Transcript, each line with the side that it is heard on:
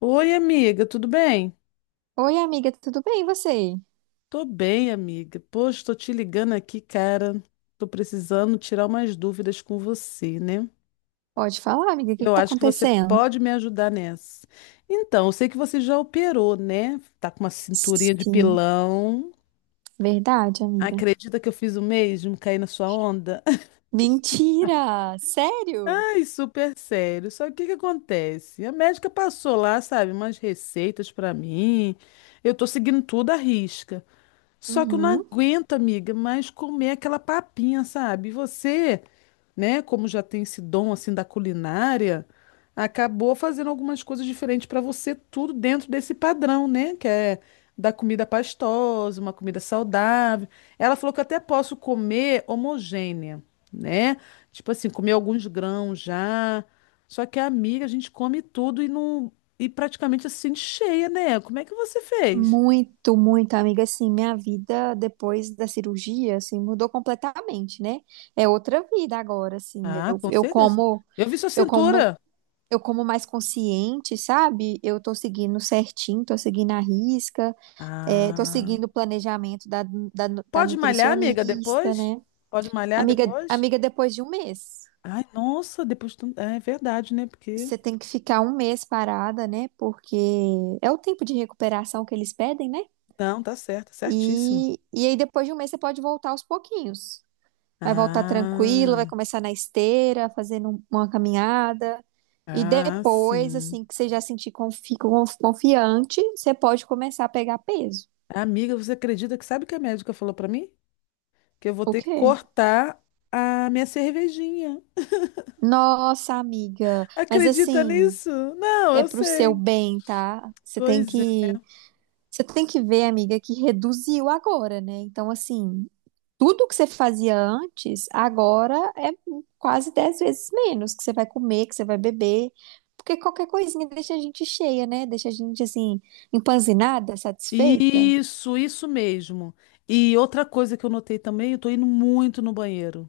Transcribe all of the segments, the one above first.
left: Oi, amiga, tudo bem?
right: Oi, amiga, tudo bem e você?
left: Tô bem, amiga. Poxa, tô te ligando aqui, cara. Tô precisando tirar umas dúvidas com você, né?
right: Pode falar, amiga, o que que
left: Eu
right: tá
left: acho que você
right: acontecendo?
left: pode me ajudar nessa. Então, eu sei que você já operou, né? Tá com uma cinturinha de
right: Sim,
left: pilão.
right: verdade, amiga.
left: Acredita que eu fiz o mesmo? Caí na sua onda?
right: Mentira! Sério?
left: Ai, super sério. Só que o que que acontece? A médica passou lá, sabe, umas receitas pra mim. Eu tô seguindo tudo à risca. Só que eu não
right: Uhum.
left: aguento, amiga, mais comer aquela papinha, sabe? E você, né, como já tem esse dom assim da culinária, acabou fazendo algumas coisas diferentes para você, tudo dentro desse padrão, né? Que é da comida pastosa, uma comida saudável. Ela falou que eu até posso comer homogênea, né? Tipo assim, comer alguns grãos já. Só que a amiga, a gente come tudo e não e praticamente assim cheia, né? Como é que você fez?
right: Muito, muito, amiga. Assim, minha vida depois da cirurgia, assim, mudou completamente, né? É outra vida agora, assim.
left: Ah,
right: Eu,
left: com
right: eu
left: certeza.
right: como,
left: Eu vi sua
right: eu como,
left: cintura.
right: eu como mais consciente, sabe? Eu tô seguindo certinho, tô seguindo a risca, tô
left: Ah.
right: seguindo o planejamento da
left: Pode malhar, amiga,
right: nutricionista,
left: depois?
right: né?
left: Pode malhar
right: Amiga,
left: depois?
right: amiga, depois de um mês,
left: Ai, nossa, depois. É verdade, né? Porque.
right: você tem que ficar um mês parada, né? Porque é o tempo de recuperação que eles pedem, né?
left: Não, tá certo, certíssimo.
right: E aí depois de um mês você pode voltar aos pouquinhos. Vai voltar tranquila, vai
left: Ah,
right: começar na esteira, fazendo uma caminhada. E
left: ah,
right: depois,
left: sim.
right: assim, que você já sentir confiante, você pode começar a pegar peso.
left: Amiga, você acredita que sabe o que a médica falou pra mim? Que eu vou
right: O
left: ter que
right: quê?
left: cortar a minha cervejinha.
right: Nossa, amiga, mas
left: Acredita
right: assim,
left: nisso? Não,
right: é
left: eu
right: pro seu
left: sei.
right: bem, tá?
left: Pois
right: Você tem que ver, amiga, que reduziu agora, né? Então, assim, tudo que você fazia antes, agora é quase 10 vezes menos que você vai comer, que você vai beber. Porque qualquer coisinha deixa a gente cheia, né? Deixa a gente, assim, empanzinada, satisfeita.
left: isso mesmo. E outra coisa que eu notei também, eu tô indo muito no banheiro.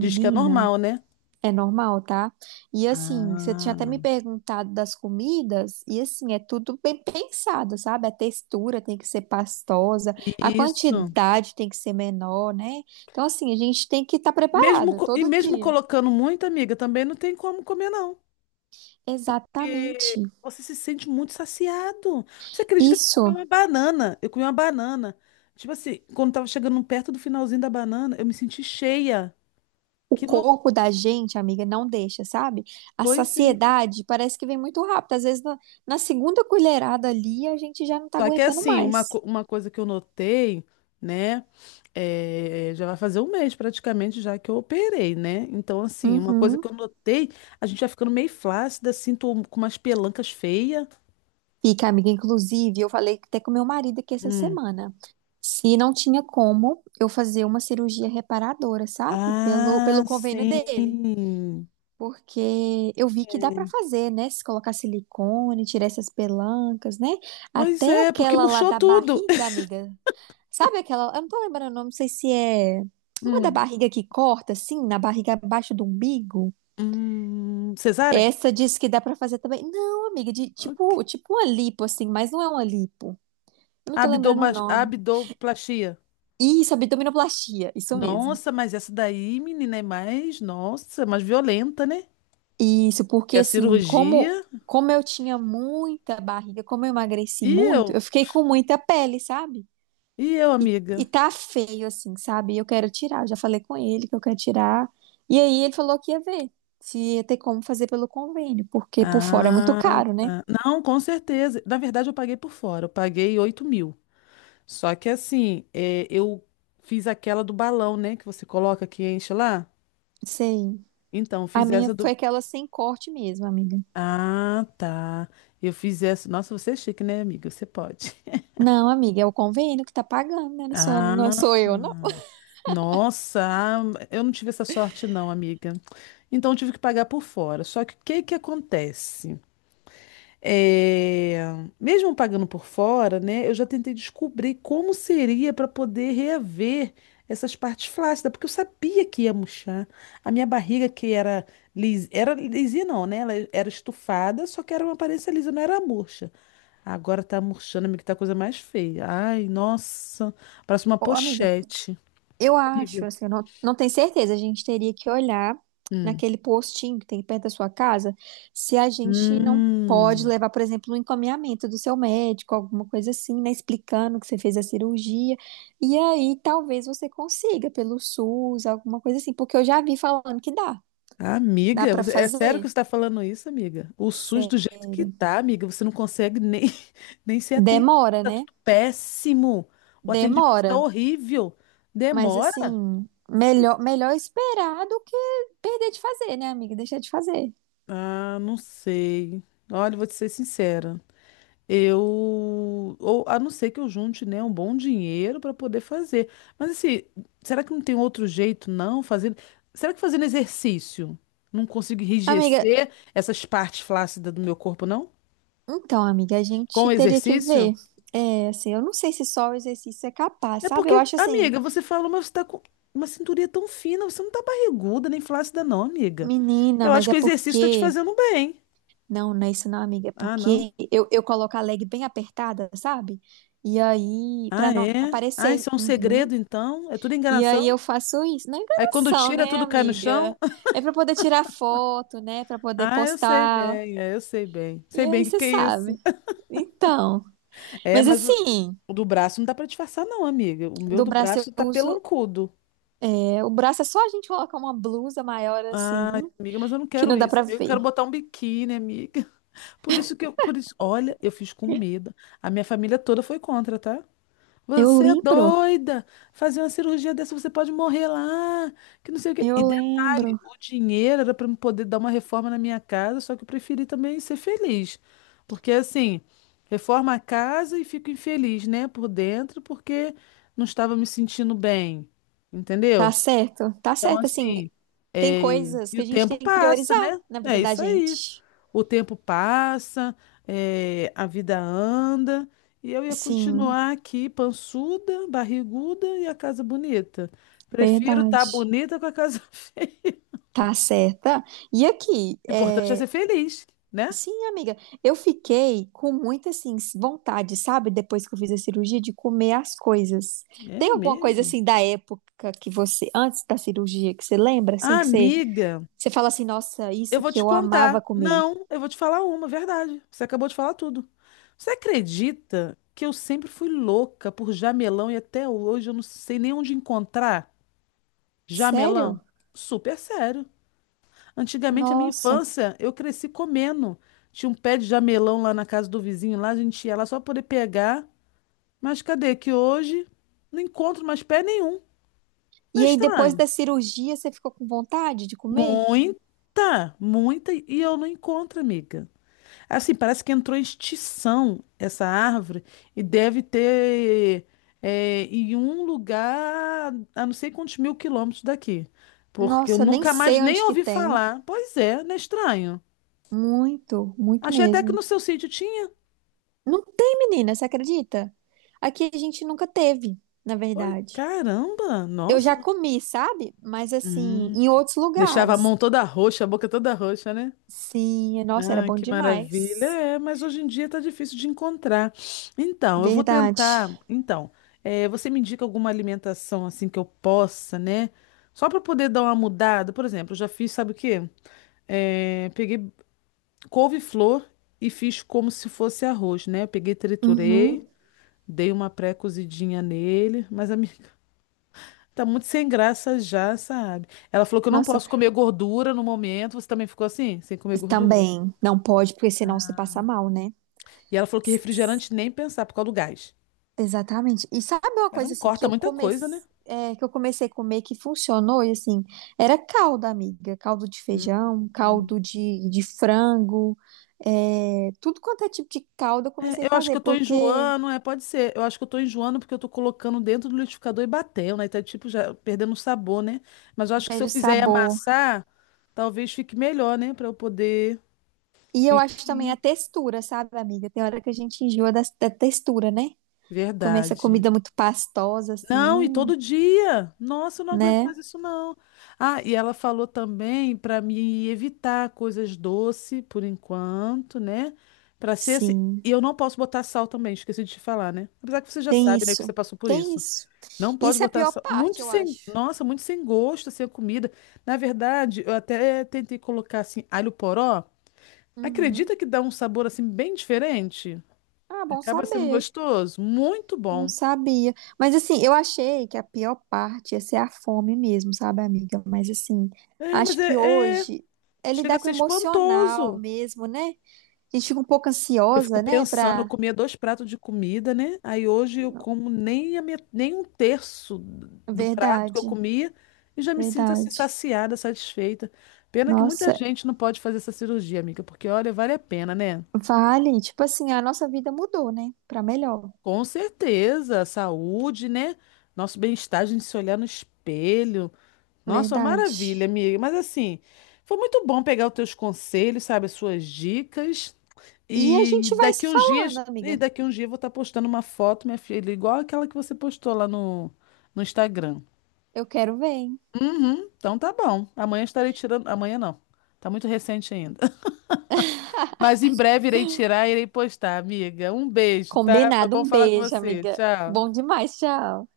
left: Diz que é normal, né?
right: É normal, tá? E assim, você tinha até me
left: Ah,
right: perguntado das comidas, e assim, é tudo bem pensado, sabe? A textura tem que ser pastosa, a
left: isso.
right: quantidade tem que ser menor, né? Então, assim, a gente tem que estar
left: Mesmo,
right: preparado
left: e
right: todo
left: mesmo
right: dia.
left: colocando muito, amiga, também não tem como comer, não. Porque
right: Exatamente.
left: você se sente muito saciado. Você acredita que eu comi
right: Isso,
left: uma banana? Eu comi uma banana. Tipo assim, quando tava chegando perto do finalzinho da banana, eu me senti cheia.
right: o
left: Que louco.
right: corpo da gente, amiga, não deixa, sabe? A
left: Pois é.
right: saciedade parece que vem muito rápido. Às vezes, na segunda colherada ali, a gente já não tá
left: Só que
right: aguentando
left: assim, uma,
right: mais.
left: uma coisa que eu notei, né? Já vai fazer um mês praticamente já que eu operei, né? Então, assim, uma coisa que
right: Uhum.
left: eu notei, a gente vai ficando meio flácida, assim, tô com umas pelancas feias.
right: Fica, amiga. Inclusive, eu falei até com meu marido aqui essa
left: Hum.
right: semana. Se não tinha como eu fazer uma cirurgia reparadora, sabe? Pelo,
left: Ah,
right: pelo convênio dele.
left: sim.
right: Porque eu vi que dá pra fazer, né? Se colocar silicone, tirar essas pelancas, né?
left: Pois
right: Até
left: é, porque
right: aquela lá
left: murchou
right: da
left: tudo.
right: barriga, amiga. Sabe aquela? Eu não tô lembrando o nome, não sei se é uma da
left: Hum.
right: barriga que corta, assim, na barriga abaixo do umbigo.
left: Cesárea?
right: Essa diz que dá pra fazer também. Não, amiga, de tipo uma lipo, assim, mas não é uma lipo. Eu não tô lembrando o nome.
left: Abdoplastia.
right: Isso, abdominoplastia, isso mesmo.
left: Nossa, mas essa daí, menina, é mais, nossa, mais violenta, né?
right: Isso,
left: É
right: porque
left: a
right: assim,
left: cirurgia.
right: como eu tinha muita barriga, como eu emagreci
left: E
right: muito,
left: eu?
right: eu fiquei com muita pele, sabe?
left: E eu,
right: E, e
left: amiga?
right: tá feio assim, sabe? E eu quero tirar, eu já falei com ele que eu quero tirar. E aí ele falou que ia ver se ia ter como fazer pelo convênio, porque por fora é muito
left: Ah,
right: caro, né?
left: tá. Não, com certeza. Na verdade, eu paguei por fora. Eu paguei 8.000. Só que assim, eu fiz aquela do balão, né? Que você coloca que enche lá.
right: Sei.
left: Então, eu
right: A
left: fiz
right: minha
left: essa
right: foi
left: do.
right: aquela sem corte mesmo, amiga.
left: Ah, tá. Eu fiz essa. Nossa, você é chique, né, amiga? Você pode.
right: Não, amiga, é o convênio que tá pagando, né? Não sou, não
left: Ah,
right: sou eu, não.
left: nossa. Ah, eu não tive essa sorte, não, amiga. Então, eu tive que pagar por fora. Só que o que que acontece? É, mesmo pagando por fora, né, eu já tentei descobrir como seria para poder reaver essas partes flácidas, porque eu sabia que ia murchar. A minha barriga, que era era lisinha, não, né? Ela era estufada, só que era uma aparência lisa, não era murcha. Agora tá murchando, amiga, que tá a coisa mais feia. Ai, nossa, parece uma
right: Ô, amiga.
left: pochete.
right: Eu acho,
left: Horrível.
right: assim, eu não, não tenho certeza. A gente teria que olhar
left: Hum.
right: naquele postinho que tem perto da sua casa se a gente não pode
left: Hum.
right: levar, por exemplo, um encaminhamento do seu médico, alguma coisa assim, né? Explicando que você fez a cirurgia. E aí talvez você consiga pelo SUS, alguma coisa assim, porque eu já vi falando que dá. Dá
left: Amiga,
right: pra
left: é sério que
right: fazer.
left: você está falando isso, amiga? O SUS do jeito que
right: Sério.
left: tá, amiga, você não consegue nem, nem ser atendida.
right: Demora,
left: Tá
right: né?
left: tudo péssimo. O atendimento está
right: Demora.
left: horrível.
right: Mas
left: Demora?
right: assim, melhor esperar do que perder de fazer, né, amiga? Deixar de fazer.
left: Ah, não sei. Olha, vou te ser sincera. Eu, ou, a não ser que eu junte, né, um bom dinheiro para poder fazer. Mas assim, será que não tem outro jeito, não? Fazendo, será que fazendo exercício não consigo
right: Amiga,
left: enrijecer essas partes flácidas do meu corpo, não?
right: então, amiga, a
left: Com
right: gente
left: o
right: teria que
left: exercício?
right: ver. É, assim, eu não sei se só o exercício é capaz,
left: É
right: sabe? Eu
left: porque,
right: acho assim,
left: amiga, você falou, mas você tá com uma cinturinha tão fina, você não tá barriguda nem flácida, não, amiga.
right: menina,
left: Eu
right: mas
left: acho
right: é
left: que o exercício tá te
right: porque.
left: fazendo bem.
right: Não, não é isso não, amiga. É
left: Ah, não.
right: porque eu coloco a leg bem apertada, sabe? E aí,
left: Ah,
right: pra não
left: é? Ah,
right: aparecer.
left: isso é um
right: Uhum.
left: segredo, então? É tudo
right: E aí
left: enganação?
right: eu faço isso. Não é
left: Aí quando
right: enganação,
left: tira,
right: né,
left: tudo cai no
right: amiga?
left: chão?
right: É pra poder tirar foto, né? Pra poder
left: Ah, eu sei
right: postar.
left: bem, eu sei bem.
right: E
left: Sei bem o
right: aí,
left: que
right: você
left: que é
right: sabe.
left: isso.
right: Então.
left: É,
right: Mas
left: mas o,
right: assim,
left: o do braço não dá pra disfarçar, não, amiga. O meu
right: do
left: do
right: braço
left: braço tá
right: eu uso.
left: pelancudo.
right: É, o braço é só a gente colocar uma blusa maior assim,
left: Amiga, mas eu não
right: que
left: quero
right: não dá
left: isso,
right: pra
left: amiga. Eu
right: ver.
left: quero botar um biquíni, amiga. Por isso, olha, eu fiz com medo. A minha família toda foi contra, tá?
right: Eu
left: Você é
right: lembro,
left: doida! Fazer uma cirurgia dessa, você pode morrer lá, que não sei o quê.
right: eu
left: E detalhe,
right: lembro.
left: o dinheiro era para eu poder dar uma reforma na minha casa, só que eu preferi também ser feliz. Porque assim, reforma a casa e fico infeliz, né, por dentro, porque não estava me sentindo bem.
right: Tá
left: Entendeu?
right: certo, tá
left: Então,
right: certo. Assim,
left: assim,
right: tem coisas
left: e
right: que
left: o
right: a gente
left: tempo
right: tem que
left: passa,
right: priorizar
left: né?
right: na
left: É
right: vida da
left: isso aí.
right: gente.
left: O tempo passa, a vida anda, e eu ia
right: Sim,
left: continuar aqui, pançuda, barriguda e a casa bonita. Prefiro estar
right: verdade.
left: bonita com a casa.
right: Tá certa. E aqui,
left: O importante é ser feliz, né?
right: sim, amiga, eu fiquei com muita, assim, vontade, sabe? Depois que eu fiz a cirurgia, de comer as coisas.
left: É
right: Tem alguma coisa,
left: mesmo.
right: assim, da época que você, antes da cirurgia, que você lembra, assim,
left: Amiga,
right: você fala assim, nossa,
left: eu
right: isso
left: vou
right: que
left: te
right: eu amava
left: contar.
right: comer.
left: Não, eu vou te falar uma, verdade. Você acabou de falar tudo. Você acredita que eu sempre fui louca por jamelão e até hoje eu não sei nem onde encontrar
right: Sério?
left: jamelão? Super sério. Antigamente, a minha
right: Nossa.
left: infância, eu cresci comendo. Tinha um pé de jamelão lá na casa do vizinho, lá a gente ia lá só poder pegar. Mas cadê? Que hoje não encontro mais pé nenhum. Não é
right: E aí, depois
left: estranho?
right: da cirurgia, você ficou com vontade de comer?
left: Muita, muita, e eu não encontro, amiga. Assim, parece que entrou em extinção essa árvore e deve ter em um lugar a não sei quantos mil quilômetros daqui. Porque eu
right: Nossa, eu nem
left: nunca mais
right: sei
left: nem
right: onde que
left: ouvi
right: tem.
left: falar. Pois é, não é estranho?
right: Muito, muito
left: Achei até que
right: mesmo.
left: no seu sítio tinha.
right: Não tem, menina, você acredita? Aqui a gente nunca teve, na
left: Oi,
right: verdade.
left: caramba,
right: Eu
left: nossa.
right: já comi, sabe? Mas assim,
left: Hum.
right: em outros
left: Deixava a
right: lugares.
left: mão toda roxa, a boca toda roxa, né?
right: Sim, nossa, era
left: Ah,
right: bom
left: que maravilha.
right: demais.
left: É, mas hoje em dia tá difícil de encontrar. Então, eu vou
right: Verdade.
left: tentar. Então, você me indica alguma alimentação assim que eu possa, né? Só para poder dar uma mudada. Por exemplo, eu já fiz, sabe o quê? Peguei couve-flor e fiz como se fosse arroz, né? Eu peguei,
right: Uhum.
left: triturei, dei uma pré-cozidinha nele, mas a minha tá muito sem graça já, sabe? Ela falou que eu não
right: Nossa,
left: posso comer gordura no momento. Você também ficou assim, sem comer gordura?
right: também não pode, porque senão você passa mal, né?
left: E ela falou que refrigerante nem pensar por causa do gás.
right: Exatamente. E sabe uma
left: Ela não
right: coisa assim
left: corta muita coisa, né?
right: que eu comecei a comer que funcionou e assim, era caldo, amiga, caldo de feijão, caldo de frango, é, tudo quanto é tipo de caldo eu comecei a
left: Eu acho que
right: fazer
left: eu tô
right: porque
left: enjoando, pode ser. Eu acho que eu tô enjoando porque eu tô colocando dentro do liquidificador e batendo, né? Tá tipo já perdendo o sabor, né? Mas eu acho que se
right: perde
left: eu
right: o
left: fizer e
right: sabor.
left: amassar, talvez fique melhor, né? Pra eu poder
right: E eu acho também
left: ingerir.
right: a textura, sabe, amiga? Tem hora que a gente enjoa da textura, né? Começa a
left: Verdade.
right: comida muito pastosa assim,
left: Não, e
right: não,
left: todo dia. Nossa, eu não aguento
right: né?
left: mais isso, não. Ah, e ela falou também para me evitar coisas doces por enquanto, né? Para ser assim. E
right: Sim.
left: eu não posso botar sal também, esqueci de te falar, né? Apesar que você já
right: Tem
left: sabe, né, que você
right: isso.
left: passou por
right: Tem
left: isso.
right: isso.
left: Não pode
right: Isso é a
left: botar
right: pior
left: sal. Muito
right: parte, eu
left: sem.
right: acho.
left: Nossa, muito sem gosto, assim, a comida. Na verdade, eu até tentei colocar, assim, alho poró.
right: Uhum.
left: Acredita que dá um sabor, assim, bem diferente?
right: Ah, bom
left: Acaba sendo
right: saber.
left: gostoso? Muito
right: Não
left: bom.
right: sabia. Mas assim, eu achei que a pior parte ia ser a fome mesmo, sabe, amiga? Mas assim,
left: É, mas
right: acho que
left: é, é
right: hoje é
left: Chega a
right: lidar com
left: ser
right: o emocional
left: espantoso.
right: mesmo, né? A gente fica um pouco
left: Eu fico
right: ansiosa, né?
left: pensando, eu
right: Pra.
left: comia 2 pratos de comida, né? Aí hoje eu
right: Não,
left: como nem, nem um terço do prato que eu
right: Verdade,
left: comia e já me sinto assim
right: verdade.
left: saciada, satisfeita. Pena que muita
right: Nossa,
left: gente não pode fazer essa cirurgia, amiga, porque olha, vale a pena, né?
right: vale. Tipo assim, a nossa vida mudou, né? Pra melhor.
left: Com certeza, saúde, né? Nosso bem-estar, a gente se olhar no espelho. Nossa, uma
right: Verdade.
left: maravilha, amiga. Mas assim, foi muito bom pegar os teus conselhos, sabe, as suas dicas.
right: E a gente vai se falando,
left: E
right: amiga.
left: daqui uns dias eu vou estar postando uma foto, minha filha, igual aquela que você postou lá no Instagram.
right: Eu quero ver, hein?
left: Uhum, então tá bom. Amanhã estarei tirando. Amanhã não. Tá muito recente ainda. Mas em breve irei tirar e irei postar, amiga. Um beijo, tá? Foi
right: Combinado. Um
left: bom falar com
right: beijo,
left: você.
right: amiga. Bom
left: Tchau.
right: demais, tchau.